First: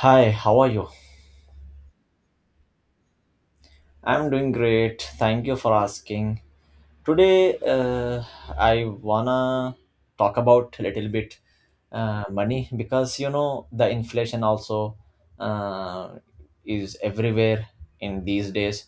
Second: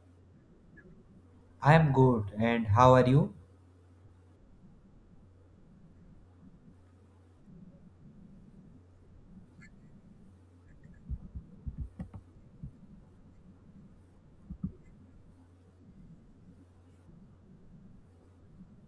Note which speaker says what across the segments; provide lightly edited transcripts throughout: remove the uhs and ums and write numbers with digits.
Speaker 1: Hi, how are you?
Speaker 2: I'm good. And how are you?
Speaker 1: I'm doing great. Thank you for asking. Today, I wanna talk about a little bit money because you know the inflation also uh, is everywhere in these days,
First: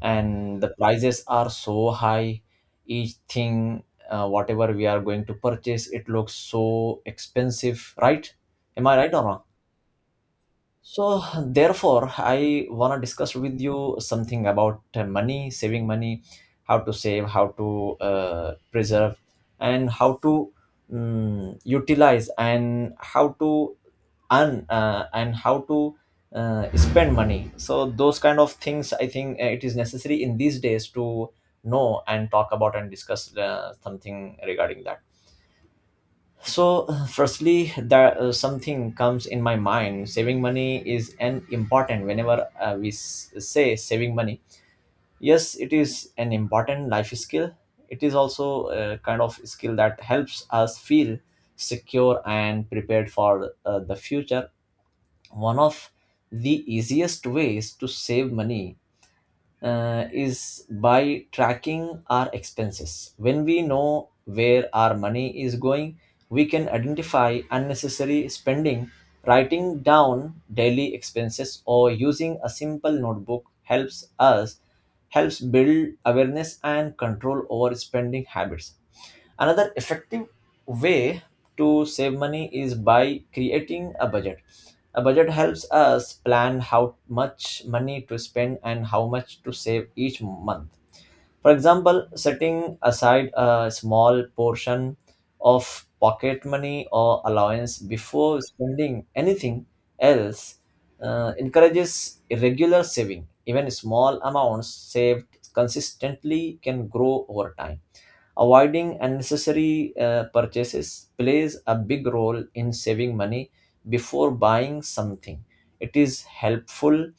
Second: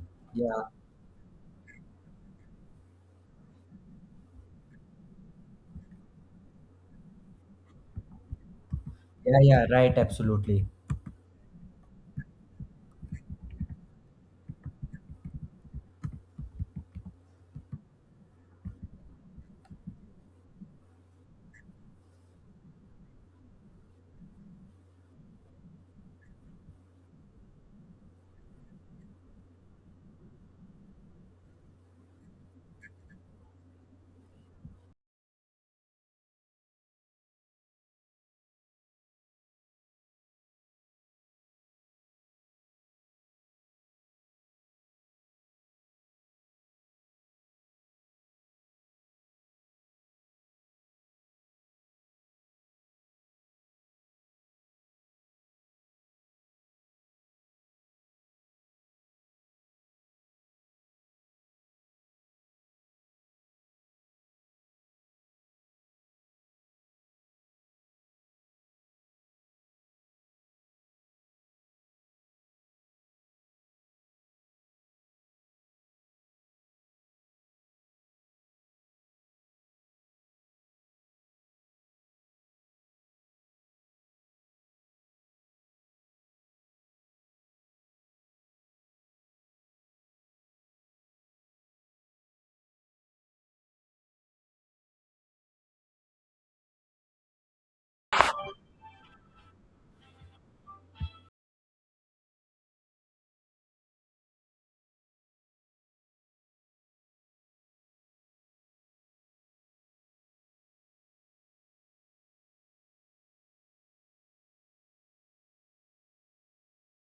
Speaker 1: and
Speaker 2: Yeah,
Speaker 1: the prices are so high. Each thing, whatever we are going to purchase, it looks so expensive, right? Am I right or
Speaker 2: Yeah,
Speaker 1: wrong?
Speaker 2: yeah, right, absolutely.
Speaker 1: So, therefore, I want to discuss with you something about money, saving money, how to save, how to preserve, and how to utilize, and how to earn, and how to spend money. So, those kind of things I think it is necessary in these days to know and talk about and discuss something regarding that. So, firstly, there something comes in my mind. Saving money is an important. Whenever say saving money, yes, it is an important life skill. It is also a kind of skill that helps us feel secure and prepared for the future. One of the easiest ways to save money is by tracking our expenses. When we know where our money is going, we can identify unnecessary spending. Writing down daily expenses or using a simple notebook helps build awareness and control over spending habits. Another effective way to save money is by creating a budget. A budget helps us plan how much money to spend and how much to save each month. For example, setting aside a small portion of pocket money or allowance before spending anything else encourages regular saving. Even small amounts saved consistently can grow over time. Avoiding unnecessary purchases plays a big role in saving money before buying something. It is helpful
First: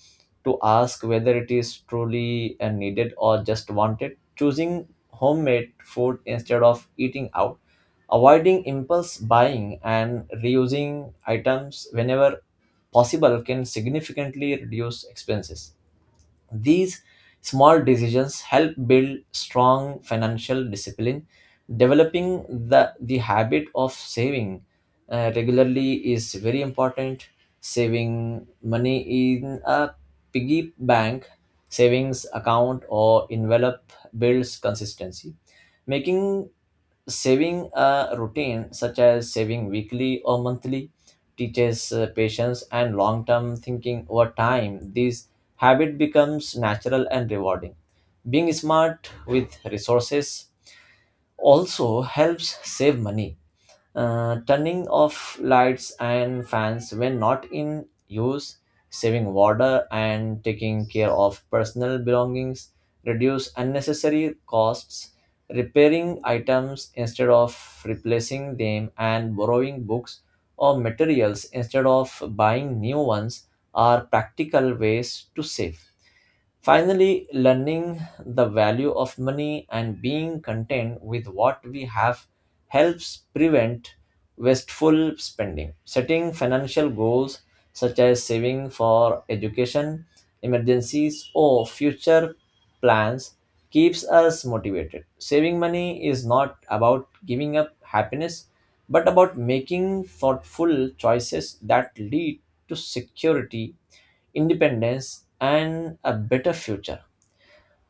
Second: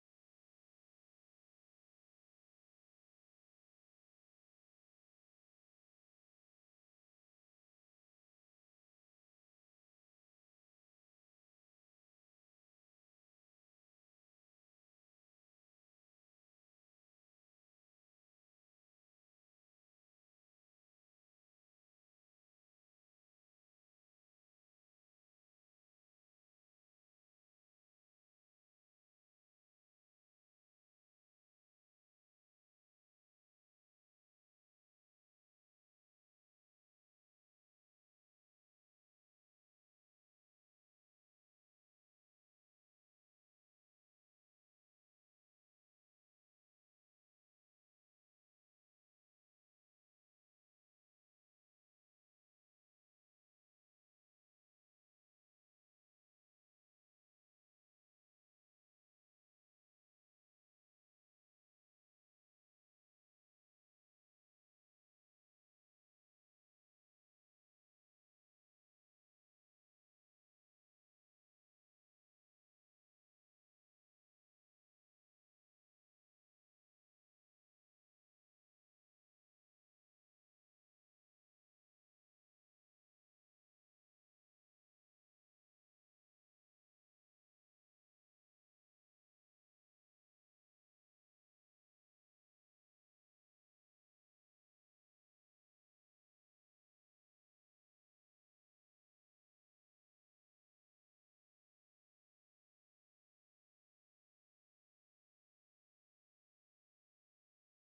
Speaker 1: to ask whether it is truly needed or just wanted. Choosing homemade food instead of eating out, avoiding impulse buying, and reusing items whenever possible can significantly reduce expenses. These small decisions help build strong financial discipline. Developing the habit of saving regularly is very important. Saving money in a piggy bank, savings account, or envelope builds consistency. Making Saving a routine, such as saving weekly or monthly, teaches patience and long term thinking over time. This habit becomes natural and rewarding. Being smart with resources also helps save money turning off lights and fans when not in use, saving water and taking care of personal belongings, reduce unnecessary costs, repairing items instead of replacing them, and borrowing books or materials instead of buying new ones are practical ways to save. Finally, learning the value of money and being content with what we have helps prevent wasteful spending. Setting financial goals such as saving for education, emergencies, or future plans keeps us motivated. Saving money is not about giving up happiness, but about making thoughtful choices that lead to security, independence, and a better future.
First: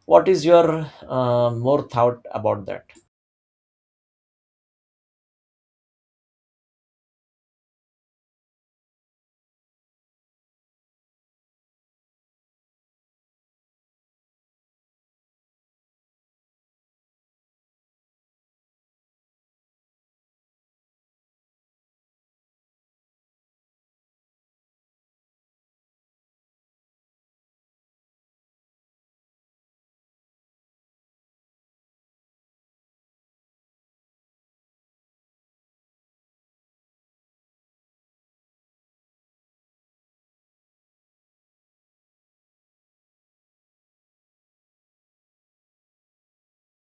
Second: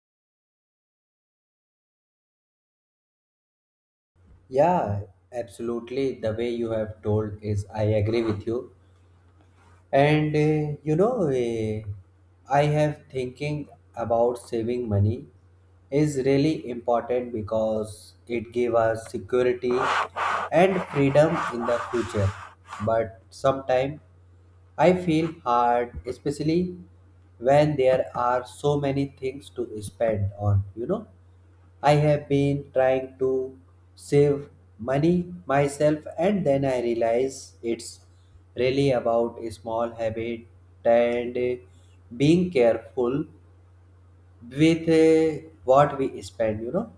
Speaker 1: What is your more thought about that?
Speaker 2: yeah, absolutely. The way you have told is, I agree with you. And I have thinking about saving money is really important because it give us security and freedom in the future. But sometimes I feel hard, especially when there are so many things to spend on, you know. I have been trying to save money myself, and then I realize it's really about a small habit and being careful with what we spend. You know,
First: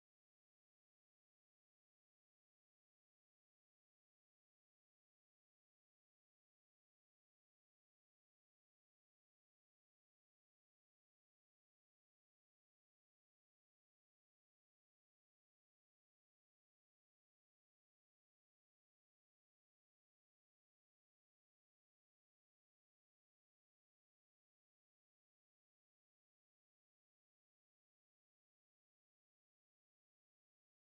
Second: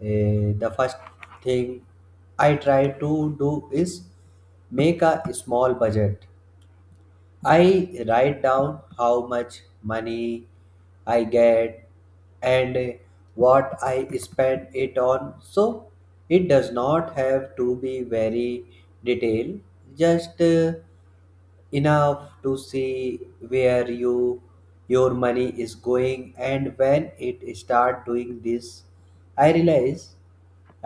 Speaker 2: Uh, the first thing I try to do is make a small budget. I write down how much money I get and what I spend it on. So it does not have to be very detailed, just enough to see where your money is going. And when it start doing this, I realize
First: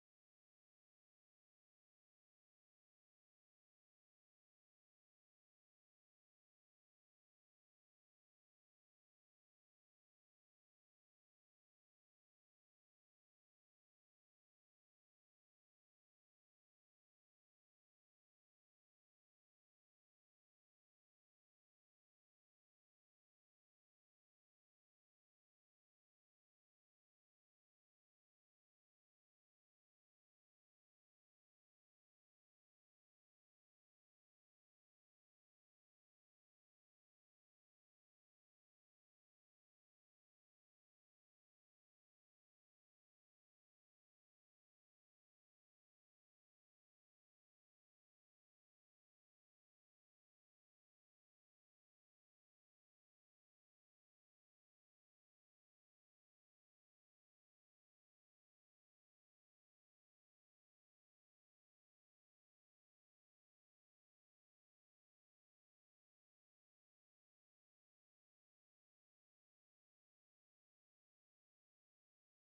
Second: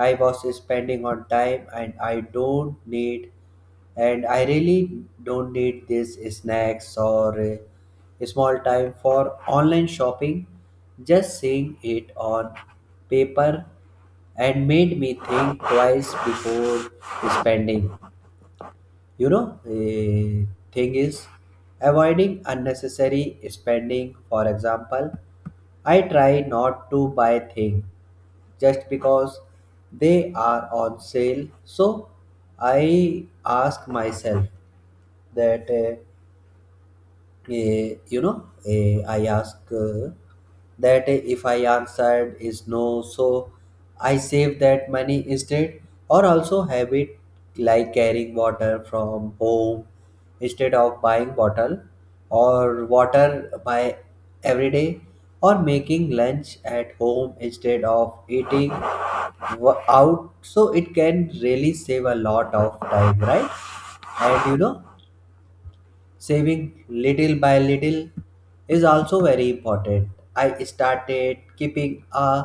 Speaker 2: I was spending on time and I don't need, and I really don't need these snacks or small time for online shopping. Just seeing it on paper and made me think twice before spending. You know, a thing is avoiding unnecessary spending. For example, I try not to buy things just because they are on sale. So I ask myself that I ask that if I answered is no, so I save that money instead. Or also habit like carrying water from home instead of buying bottle, or water by every day, or making lunch at home instead of eating out. So it can really save a lot of time, right? And you know, saving little by little is also very important. I started keeping a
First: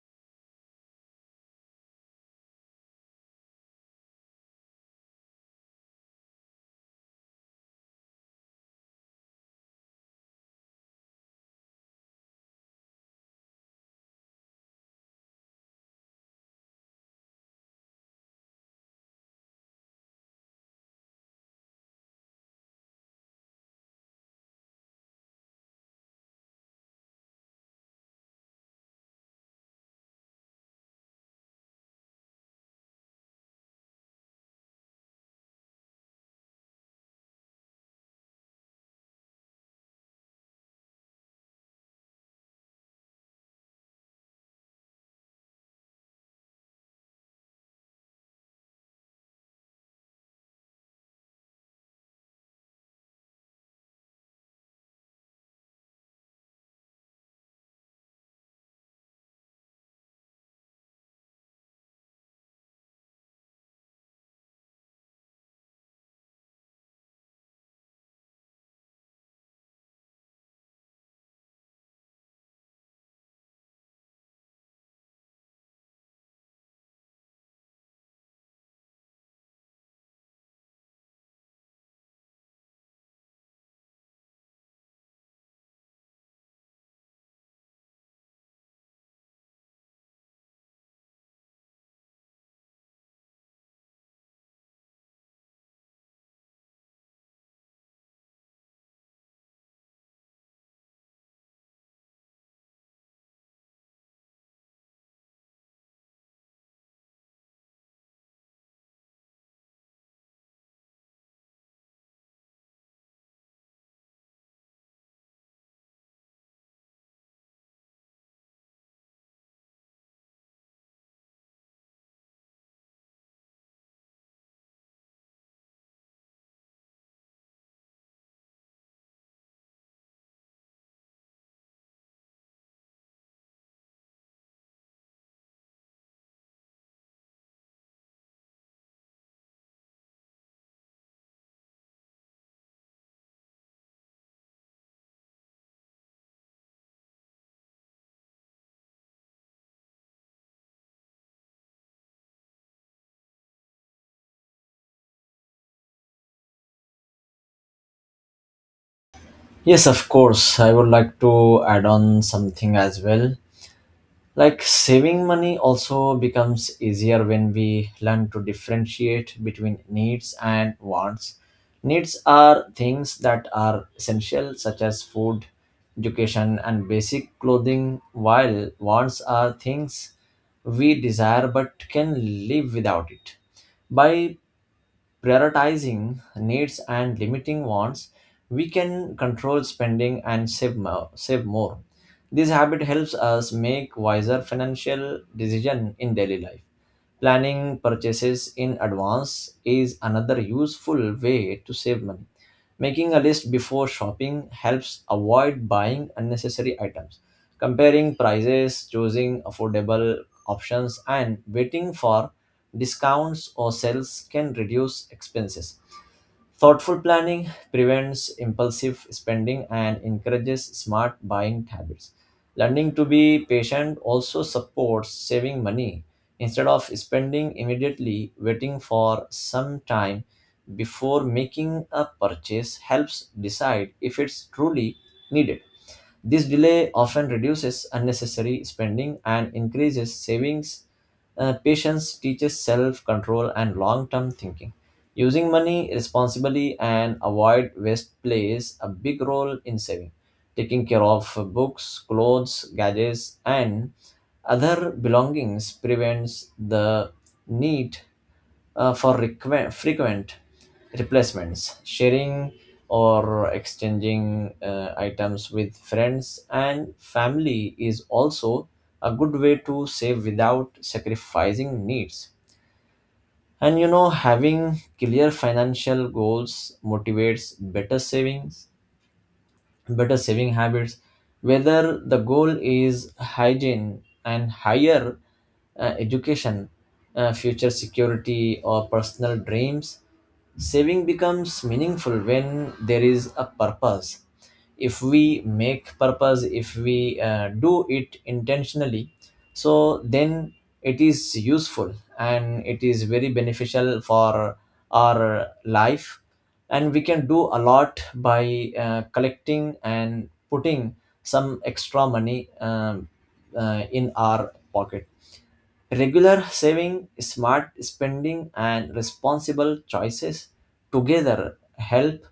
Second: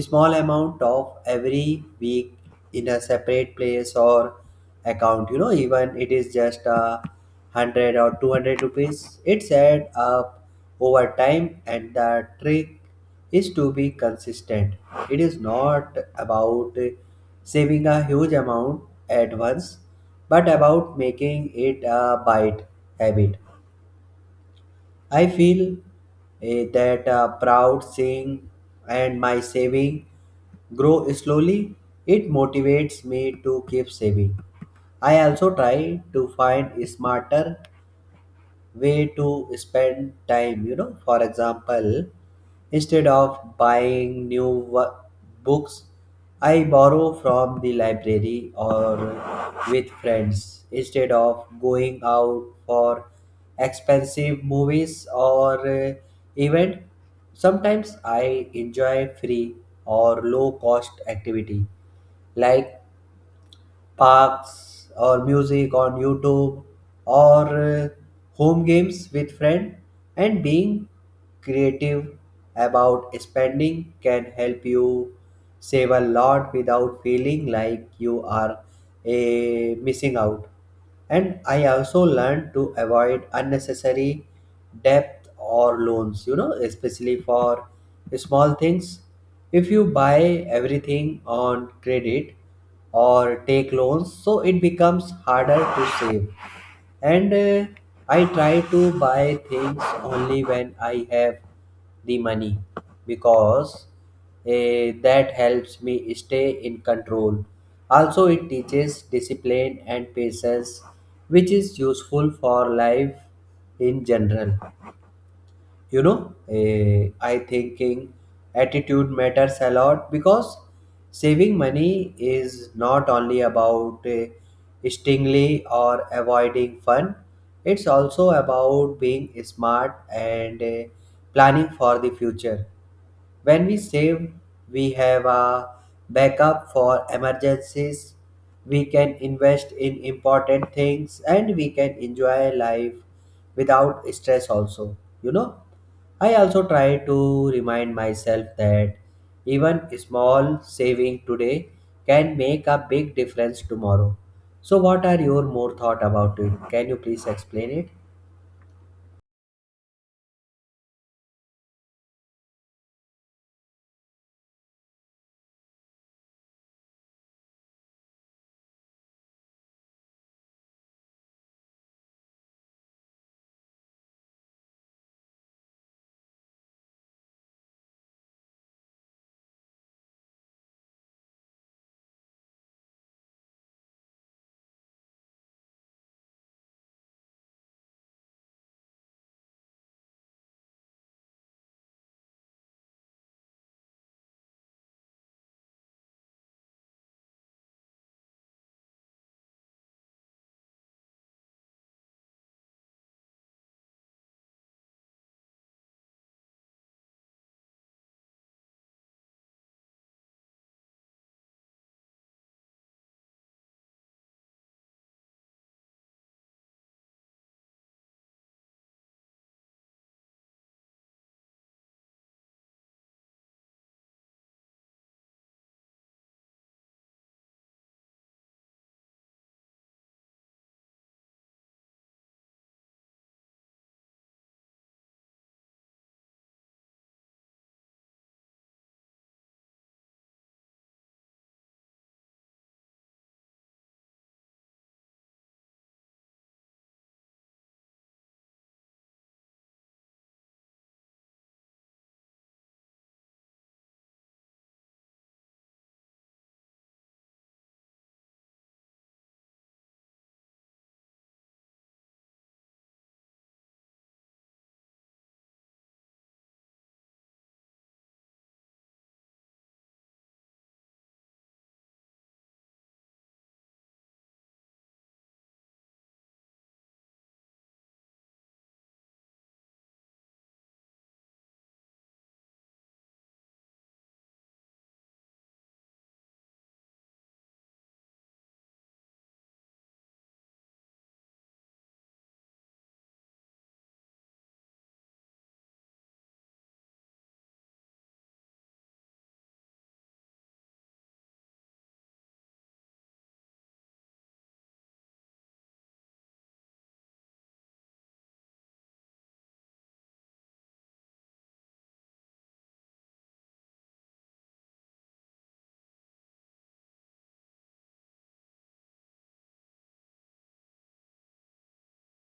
Speaker 2: small amount of every week in a separate place or account. You know, even it is just 100 or 200 rupees. It adds up over time, and the trick is to be consistent. It is not about saving a huge amount at once but about making it a bite habit. I feel that proud seeing and my saving grow slowly. It motivates me to keep saving. I also try to find smarter way to spend time, you know. For example, instead of buying new books, I borrow from the library or with friends instead of going out for expensive movies or event. Sometimes I enjoy free or low cost activity like parks or music on YouTube or home games with friend. And being creative about spending can help you save a lot without feeling like you are missing out. And I also learned to avoid unnecessary debt or loans, you know, especially for small things. If you buy everything on credit or take loans, so it becomes harder to save. And I try to buy things only when I have the money, because that helps me stay in control. Also, it teaches discipline and patience, which is useful for life in general. You know, I thinking attitude matters a lot because saving money is not only about stingly or avoiding fun. It's also about being smart and planning for the future. When we save, we have a backup for emergencies. We can invest in important things, and we can enjoy life without stress also. You know, I also try to remind myself that even small saving today can make a big difference tomorrow. So what are your more thought about it? Can you please explain it?
Speaker 1: Yes, of course. I would like to add on something as well. Like saving money also becomes easier when we learn to differentiate between needs and wants. Needs are things that are essential, such as food, education, and basic clothing, while wants are things we desire but can live without it. By prioritizing needs and limiting wants, we can control spending and save more. Save more. This habit helps us make wiser financial decision in daily life. Planning purchases in advance is another useful way to save money. Making a list before shopping helps avoid buying unnecessary items. Comparing prices, choosing affordable options, and waiting for discounts or sales can reduce expenses. Thoughtful planning prevents impulsive spending and encourages smart buying habits. Learning to be patient also supports saving money. Instead of spending immediately, waiting for some time before making a purchase helps decide if it's truly needed. This delay often reduces unnecessary spending and increases savings. Patience teaches self control and long term thinking. Using money responsibly and avoid waste plays a big role in saving. Taking care of books, clothes, gadgets, and other belongings prevents the need for frequent replacements, sharing or exchanging items with friends and family is also a good way to save without sacrificing needs. And you know, having clear financial goals motivates better saving habits, whether the goal is hygiene and higher education, future security, or personal dreams. Saving becomes meaningful when there is a purpose. If we make purpose if we do it intentionally, so then it is useful and it is very beneficial for our life, and we can do a lot by collecting and putting some extra money in our pocket. Regular saving, smart spending, and responsible choices together help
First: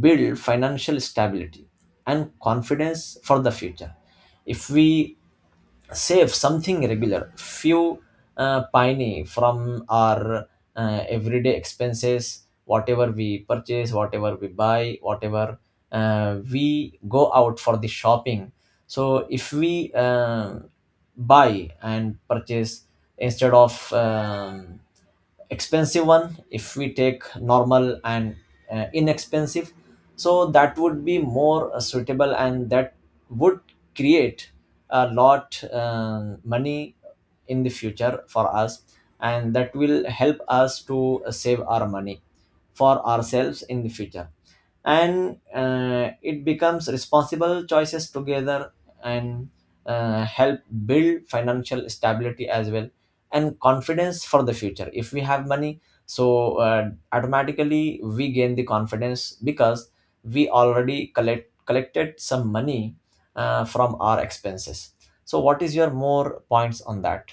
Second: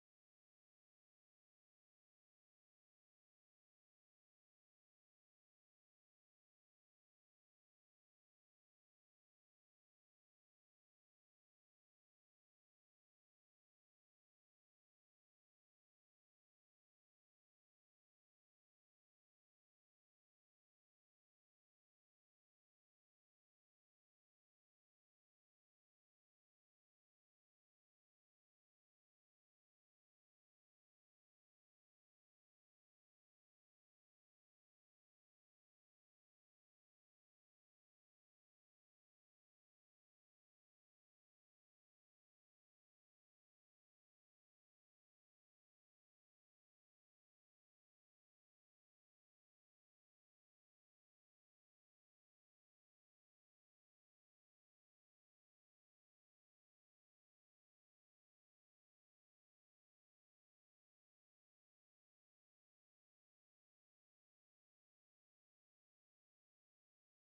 Speaker 1: build financial stability and confidence for the future. If we save something regular few piney from our everyday expenses, whatever we purchase, whatever we buy, whatever we go out for the shopping, so if we buy and purchase instead of expensive one, if we take normal and inexpensive, so that would be more suitable, and that would create a lot money in the future for us, and that will help us to save our money for ourselves in the future. And it becomes responsible choices together and help build financial stability as well, and confidence for the future. If we have money, so automatically we gain the confidence because we already collected some money from our expenses. So what is your more points on that?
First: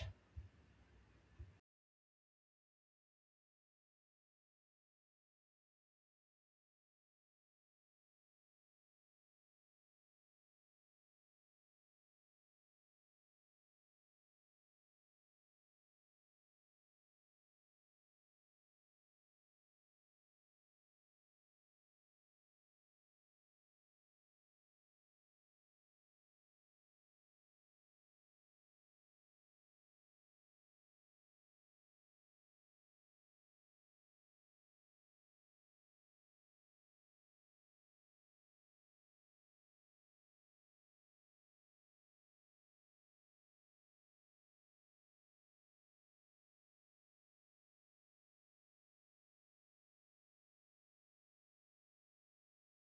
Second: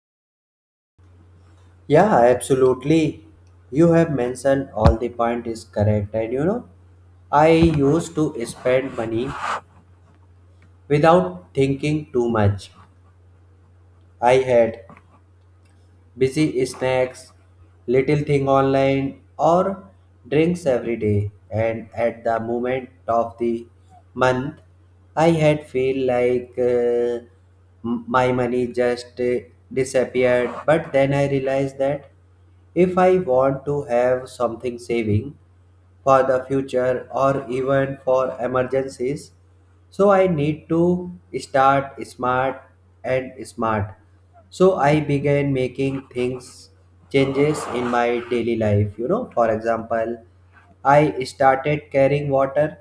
Speaker 2: Yeah, absolutely. You have mentioned all the point is correct, and you know, I used to spend money without thinking too much. I had busy snacks, little thing online, or drinks every day. And at the moment of the month, I had feel like my money just disappeared. But then I realized that if I want to have something saving for the future or even for emergencies, so I need to start smart and smart. So I began making things changes in my daily life. You know, for example, I started carrying water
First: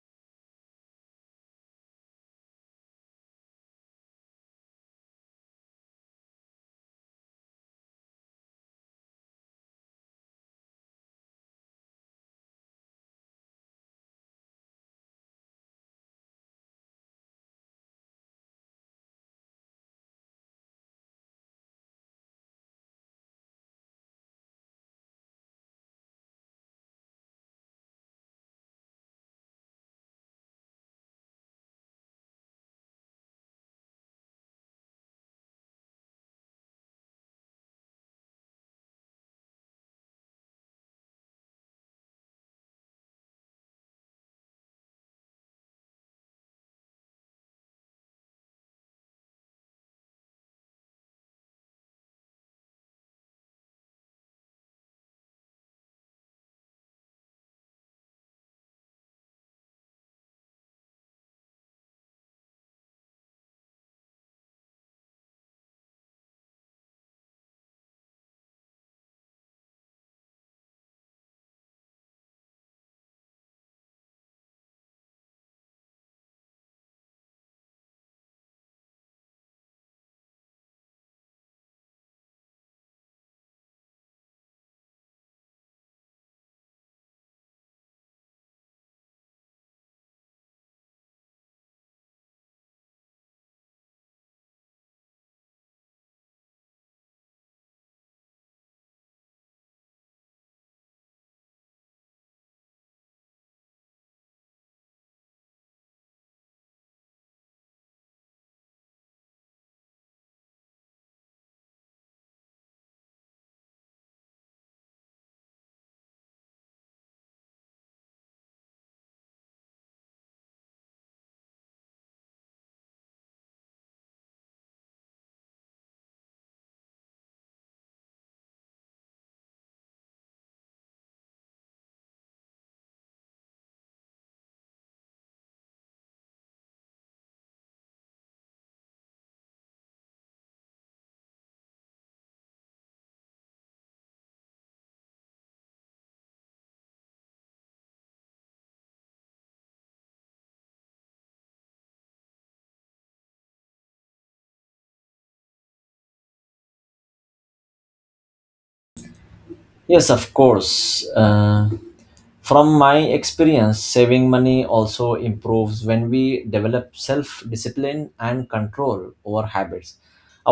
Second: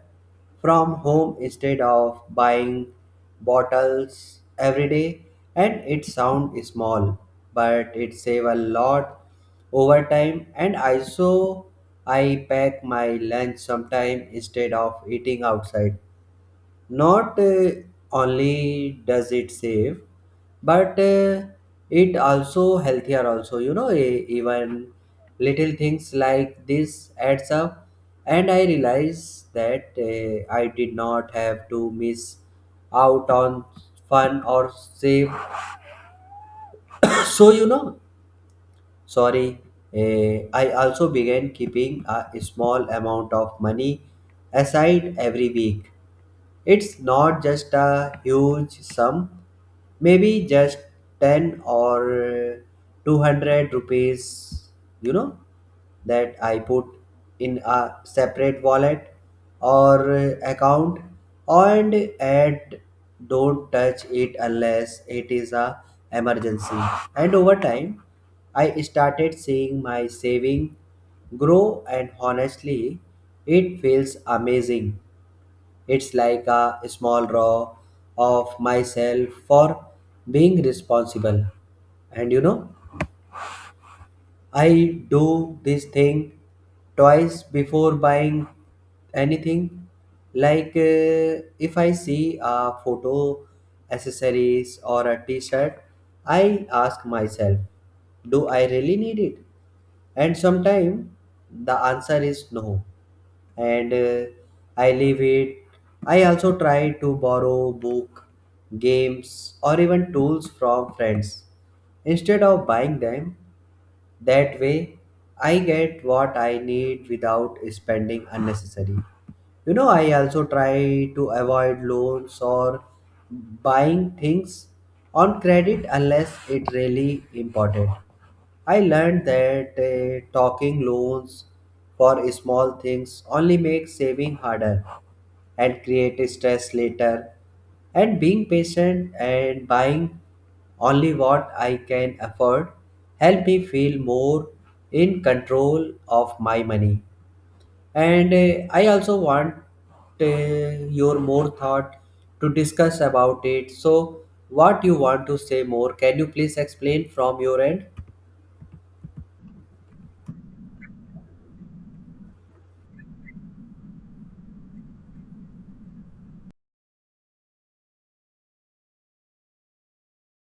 Speaker 2: from home instead of buying bottles every day, and it sounds small but it save a lot over time. And also I pack my lunch sometime instead of eating outside. Not only does it save but it also healthier also. You know, even little things like this adds up, and I realize that I did not have to miss out on fun or save. So you know, sorry, I also began keeping a small amount of money aside every week. It's not just a huge sum, maybe just 10 or 200 rupees, you know, that I put in a separate wallet or account, and add don't touch it unless it is a emergency. And over time I started seeing my saving grow, and honestly it feels amazing. It's like a small raw of myself for being responsible. And you know, I do this thing twice before buying anything. Like if I see a photo, accessories, or a t shirt, I ask myself, do I really need it? And sometimes the answer is no. And I leave it. I also try to borrow book, games, or even tools from friends instead of buying them. That way, I get what I need without spending unnecessary. You know, I also try to avoid loans or buying things on credit unless it really important. I learned that talking loans for small things only makes saving harder and create stress later. And being patient and buying only what I can afford help me feel more in control of my money. And I also want your more thought to discuss about it. So, what you want to say more? Can you please explain from your end?
Speaker 1: Yes, of course. From my experience, saving money also improves when we develop self discipline and control over habits.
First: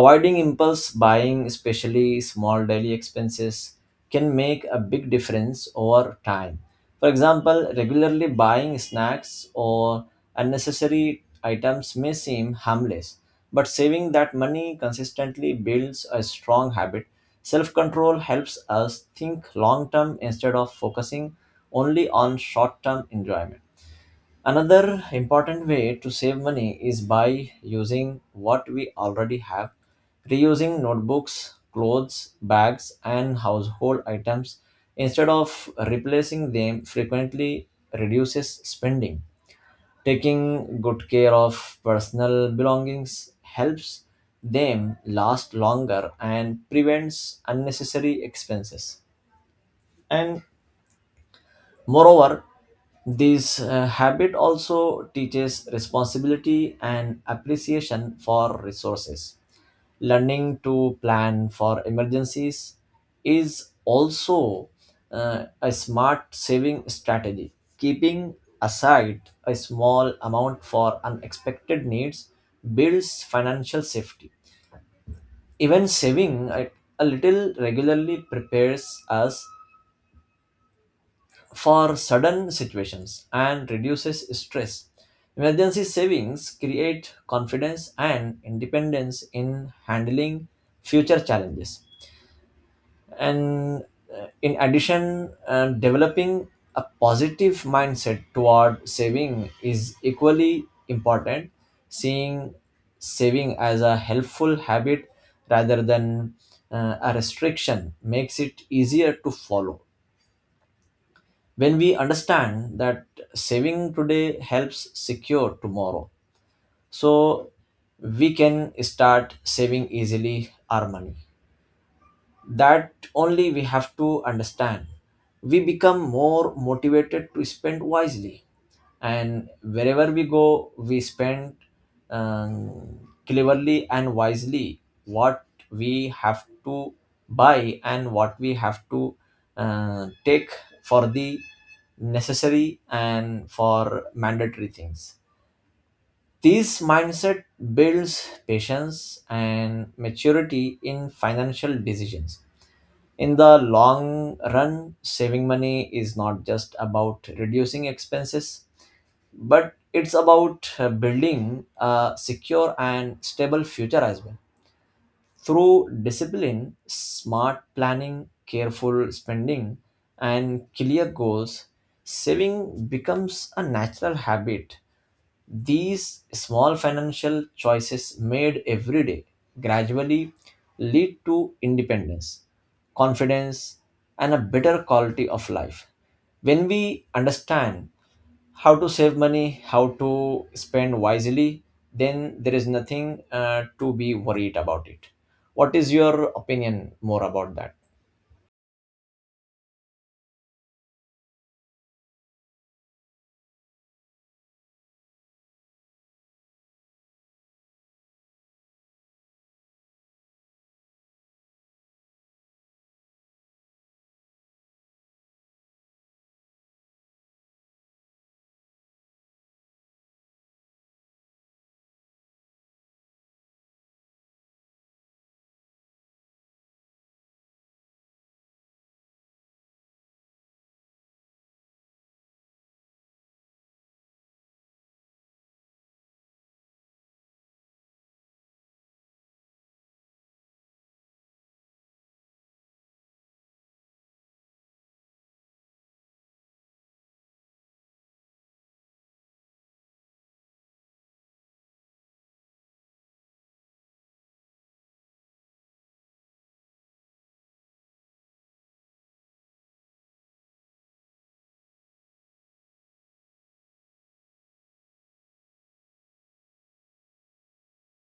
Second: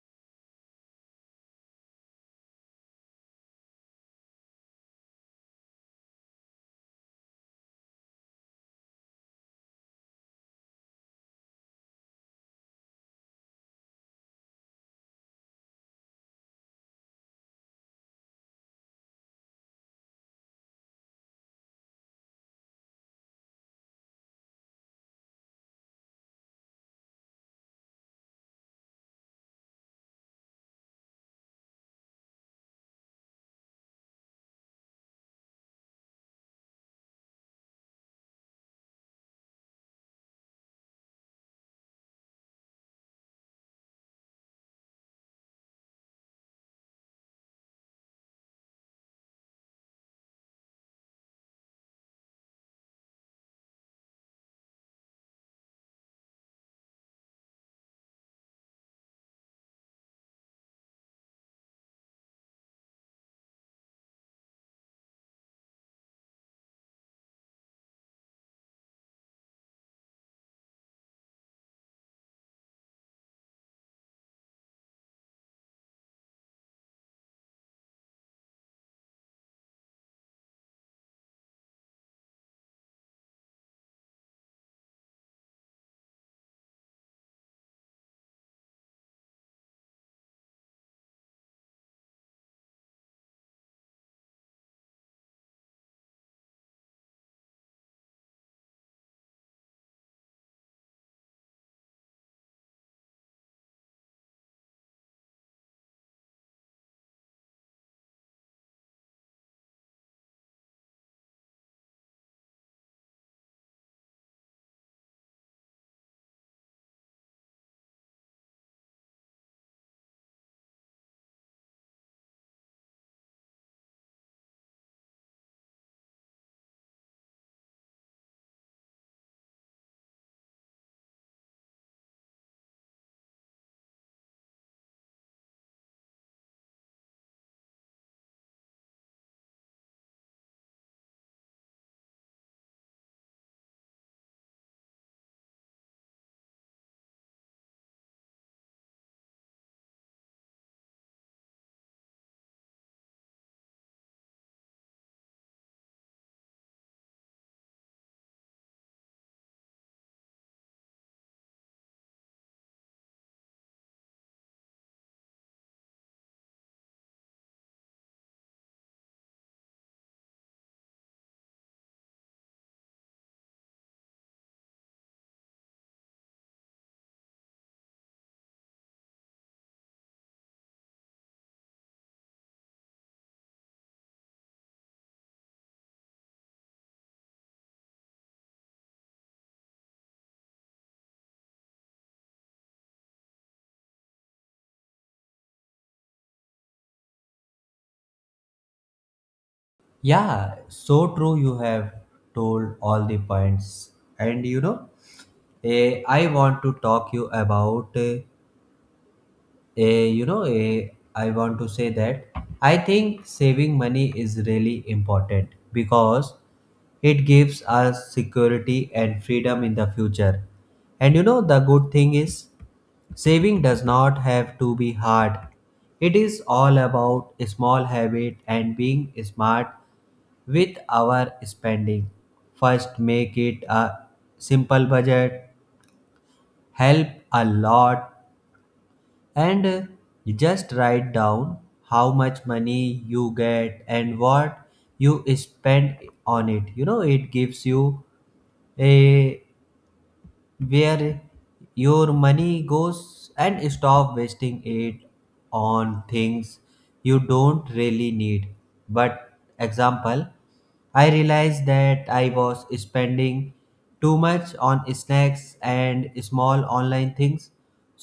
Speaker 1: Avoiding impulse buying, especially small daily expenses, can make a big difference over time. For example, regularly buying snacks or unnecessary items may seem harmless, but saving that money consistently builds a strong habit. Self control helps us think long term instead of focusing only on short term enjoyment. Another important way to save money is by using what we already have, reusing notebooks, clothes, bags, and household items instead of replacing them frequently reduces spending. Taking good care of personal belongings helps them last longer and prevents unnecessary expenses. And Moreover, this habit also teaches responsibility and appreciation for resources. Learning to plan for emergencies is also a smart saving strategy. Keeping aside a small amount for unexpected needs builds financial safety. Even saving a little regularly prepares us for sudden situations and reduces stress. Emergency savings create confidence and independence in handling future challenges. And in addition, developing a positive mindset toward saving is equally important. Seeing saving as a helpful habit rather than a restriction makes it easier to follow. When we understand that saving today helps secure tomorrow, so we can start saving easily our money. That only we have to understand, we become more motivated to spend wisely, and wherever we go we spend um, cleverly and wisely what we have to buy and what we have to take for the necessary and for mandatory things. This mindset builds patience and maturity in financial decisions. In the long run, saving money is not just about reducing expenses, but it's about building a secure and stable future as well. Through discipline, smart planning, careful spending, and clear goals, saving becomes a natural habit. These small financial choices made every day gradually lead to independence, confidence, and a better quality of life. When we understand how to save money, how to spend wisely, then there is nothing to be worried about it. What is your opinion more about that?
Speaker 2: Yeah, so true. You have told all the points, and you know, eh, I want to talk you about. Eh, Eh, you know, eh, I want to say that I think saving money is really important because it gives us security and freedom in the future. And you know, the good thing is saving does not have to be hard. It is all about a small habit and being smart with our spending. First, make it a simple budget, help a lot. And you just write down how much money you get and what you spend on it. You know, it gives you a where your money goes, and stop wasting it on things you don't really need. But example, I realized that I was spending too much on snacks and small online things.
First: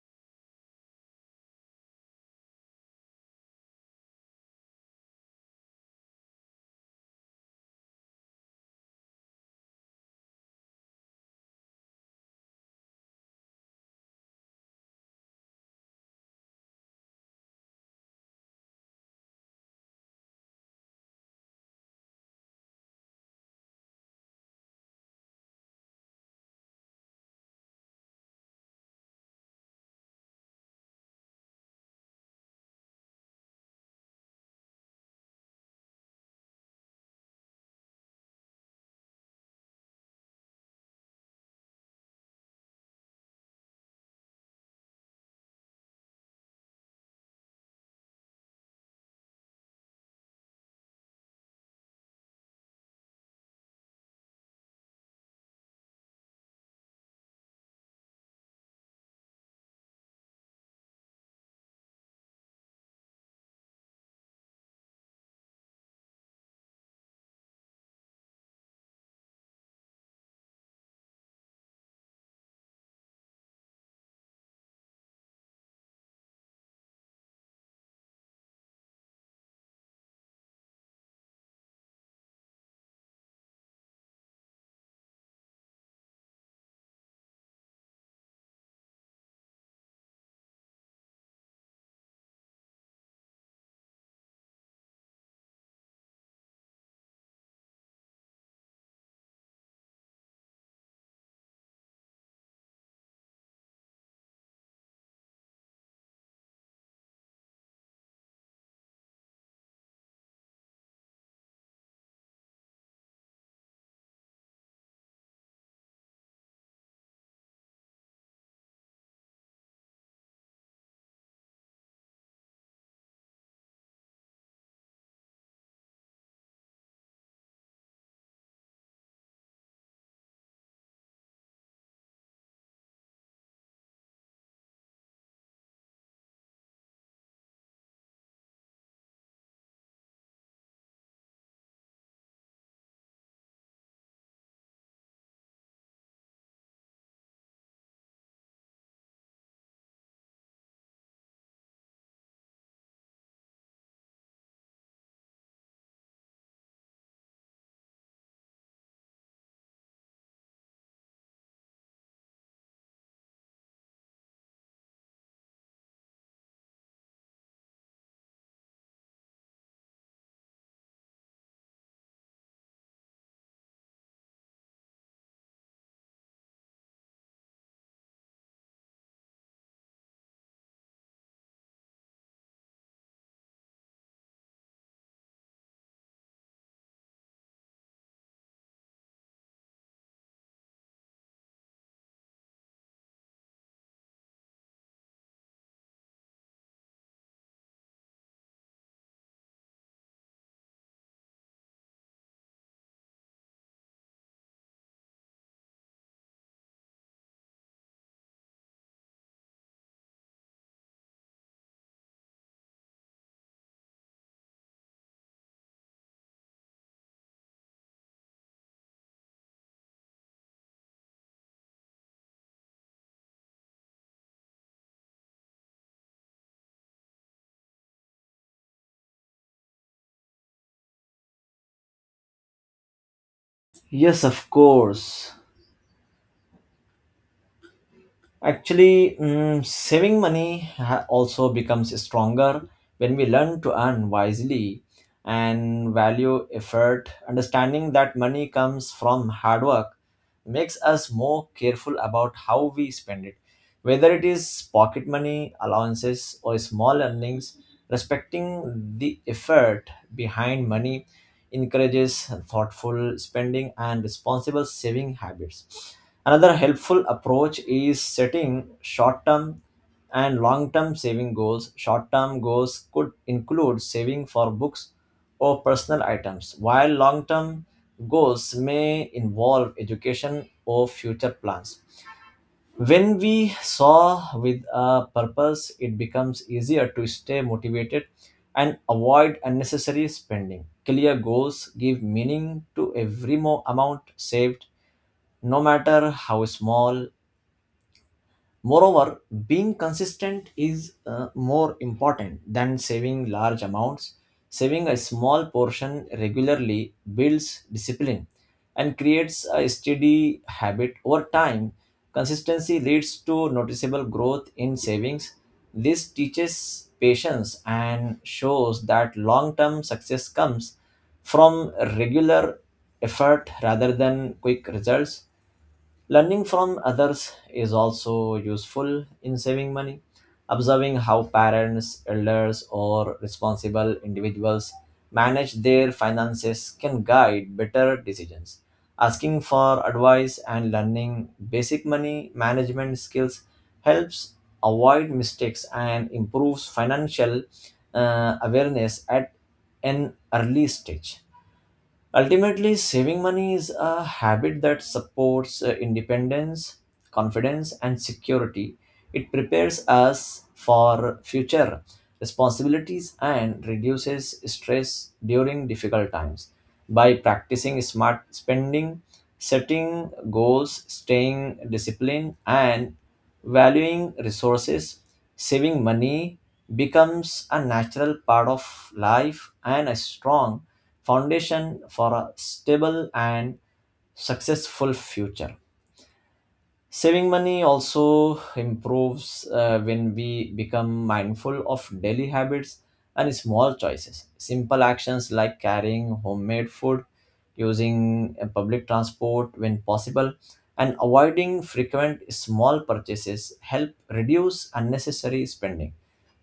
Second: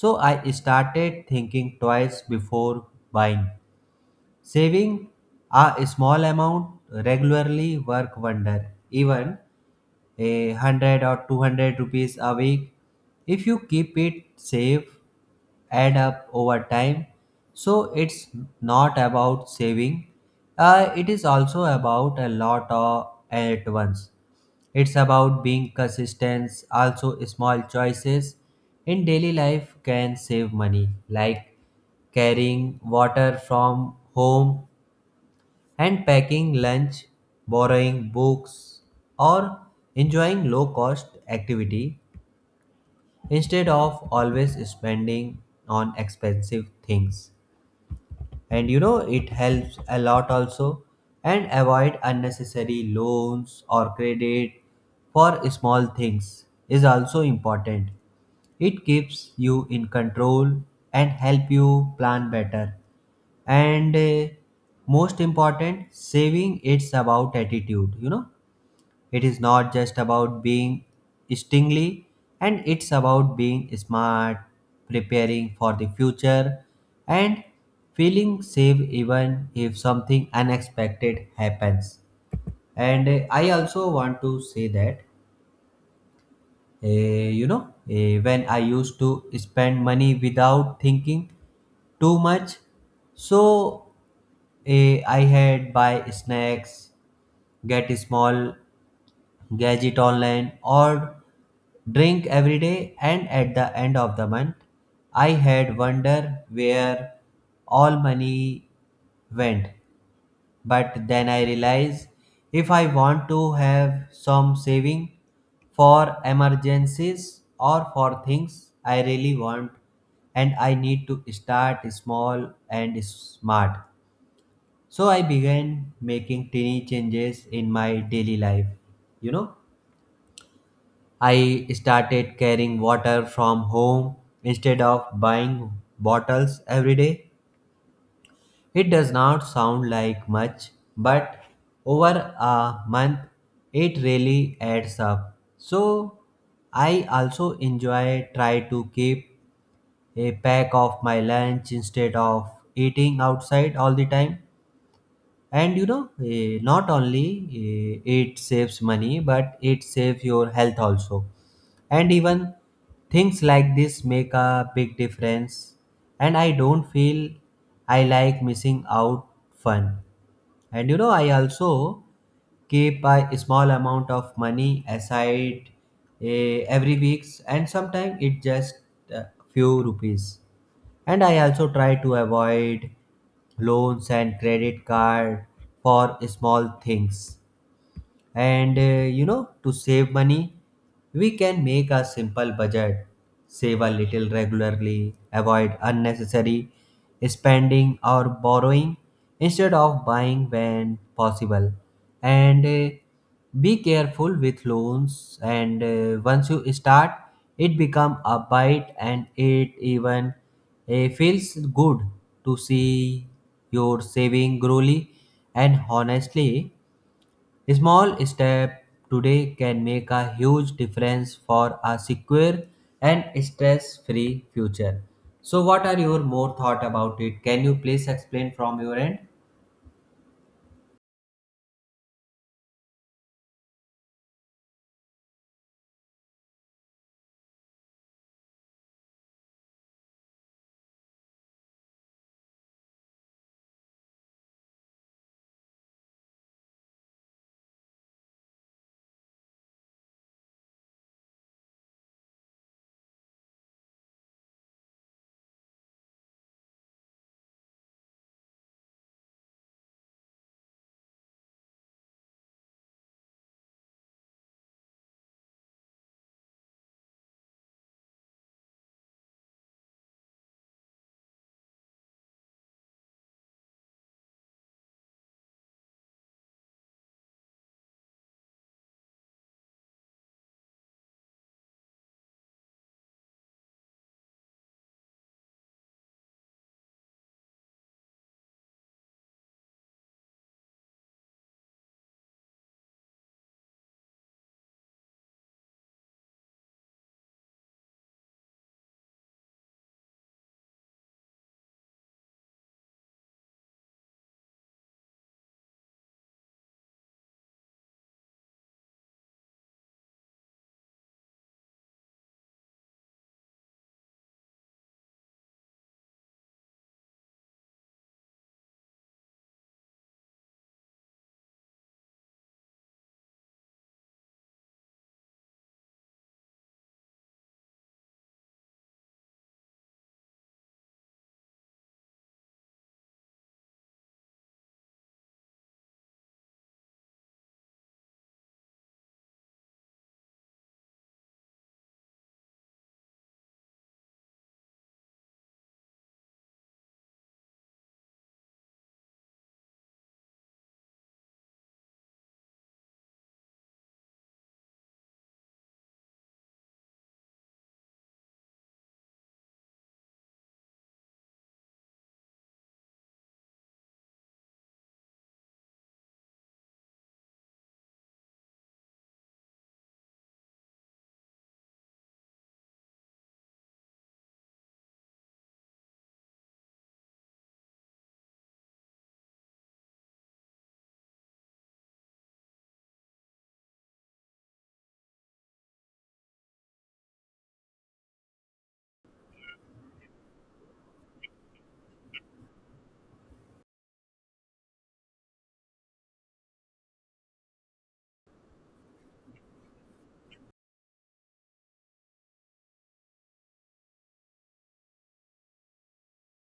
Speaker 2: So I started thinking twice before buying. Saving a small amount regularly work wonder. Even 100 or 200 rupees a week, if you keep it safe, add up over time. So it's not about saving, it is also about a lot of at once. It's about being consistent also. Small choices in daily life can save money, like carrying water from home and packing lunch, borrowing books, or enjoying low cost activity instead of always spending on expensive things. And you know, it helps a lot also. And avoid unnecessary loans or credit for small things is also important. It keeps you in control and help you plan better. And most important saving it's about attitude, you know. It is not just about being stingly, and it's about being smart, preparing for the future and feeling safe even if something unexpected happens. And I also want to say that when I used to spend money without thinking too much, so I had buy snacks, get small gadget online, or drink every day. And at the end of the month, I had wonder where all money went. But then I realize if I want to have some saving for emergencies or for things I really want, and I need to start small and smart. So I began making tiny changes in my daily life. You know, I started carrying water from home instead of buying bottles every day. It does not sound like much, but over a month it really adds up. So I also enjoy try to keep a pack of my lunch instead of eating outside all the time. And you know, not only it saves money but it saves your health also. And even things like this make a big difference, and I don't feel I like missing out fun. And you know, I also keep a small amount of money aside every weeks, and sometimes it just a few rupees. And I also try to avoid loans and credit card for small things. And you know, to save money, we can make a simple budget, save a little regularly, avoid unnecessary spending or borrowing instead of buying when possible, and be careful with loans. And once you start, it become a bite, and it even feels good to see your saving growly. And honestly, small step today can make a huge difference for a secure and stress-free future. So, what are your more thought about it? Can you please explain from your end?
Speaker 1: Yes, of course. Actually, saving money also becomes stronger when we learn to earn wisely and value effort. Understanding that money comes from hard work makes us more careful about how we spend it. Whether it is pocket money, allowances, or small earnings, respecting the effort behind money encourages thoughtful spending and responsible saving habits. Another helpful approach is setting short term and long term saving goals. Short term goals could include saving for books or personal items, while long term goals may involve education or future plans. When we saw with a purpose, it becomes easier to stay motivated and avoid unnecessary spending. Clear goals give meaning to every amount saved, no matter how small. Moreover, being consistent is more important than saving large amounts. Saving a small portion regularly builds discipline and creates a steady habit over time. Consistency leads to noticeable growth in savings. This teaches patience and shows that long term success comes from regular effort rather than quick results. Learning from others is also useful in saving money. Observing how parents, elders, or responsible individuals manage their finances can guide better decisions. Asking for advice and learning basic money management skills helps avoid mistakes and improves financial awareness at an early stage. Ultimately, saving money is a habit that supports independence, confidence, and security. It prepares us for future responsibilities and reduces stress during difficult times. By practicing smart spending, setting goals, staying disciplined, and valuing resources, saving money becomes a natural part of life and a strong foundation for a stable and successful future. Saving money also improves when we become mindful of daily habits and small choices. Simple actions like carrying homemade food, using public transport when possible, and avoiding frequent small purchases help reduce unnecessary spending.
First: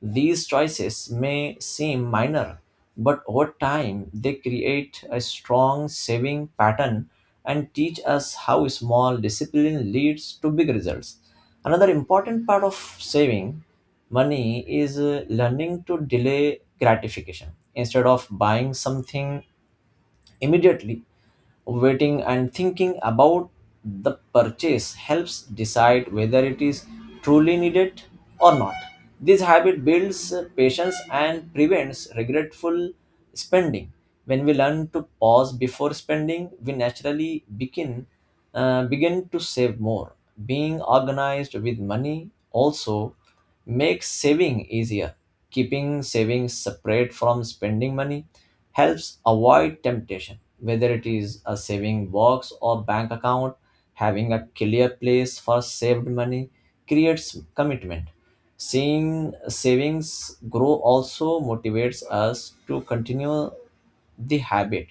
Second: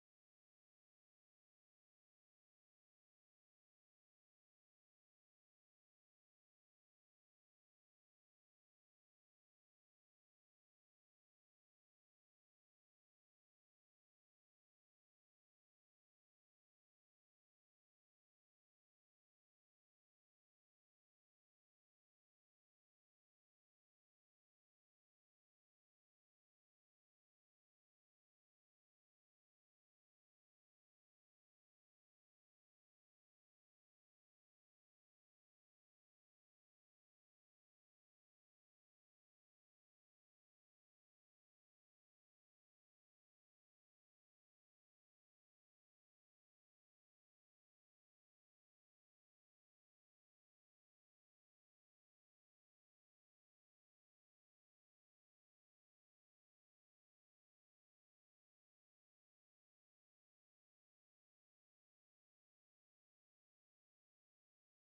Speaker 1: These choices may seem minor, but over time they create a strong saving pattern and teach us how small discipline leads to big results. Another important part of saving money is learning to delay gratification. Instead of buying something immediately, waiting and thinking about the purchase helps decide whether it is truly needed or not. This habit builds patience and prevents regretful spending. When we learn to pause before spending, we naturally begin to save more. Being organized with money also makes saving easier. Keeping savings separate from spending money helps avoid temptation. Whether it is a saving box or bank account, having a clear place for saved money creates commitment. Seeing savings grow also motivates us to continue the habit.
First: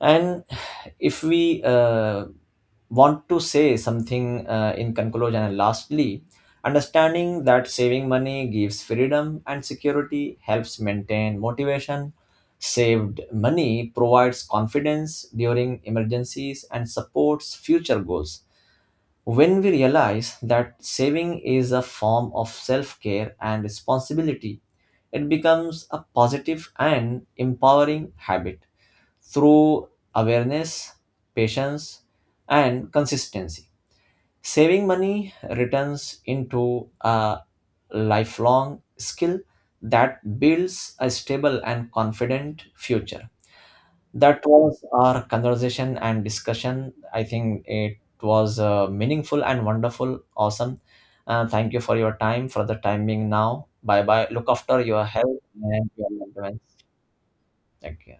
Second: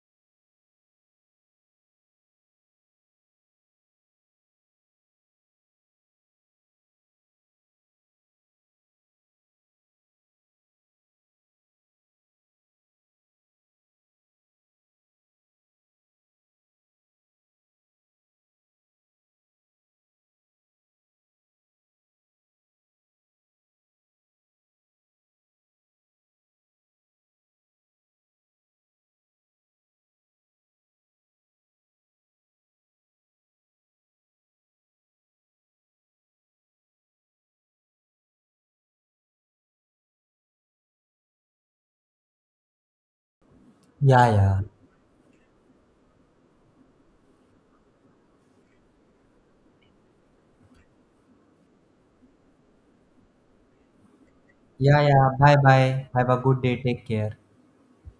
Speaker 1: And if we want to say something in conclusion and lastly, understanding that saving money gives freedom and security helps maintain motivation. Saved money provides confidence during emergencies and supports future goals. When we realize that saving is a form of self care and responsibility, it becomes a positive and empowering habit through awareness, patience, and consistency. Saving money returns into a lifelong skill that builds a stable and confident future.
Speaker 2: Yeah,
Speaker 1: That
Speaker 2: yeah,
Speaker 1: was our conversation and discussion. I think it was meaningful and wonderful. Awesome. Thank you for your time, for the timing now. Bye bye. Look after
Speaker 2: yeah,
Speaker 1: your
Speaker 2: yeah.
Speaker 1: health
Speaker 2: Bye,
Speaker 1: and your
Speaker 2: bye. Have
Speaker 1: loved
Speaker 2: a
Speaker 1: ones.
Speaker 2: good day. Take care.
Speaker 1: Thank you.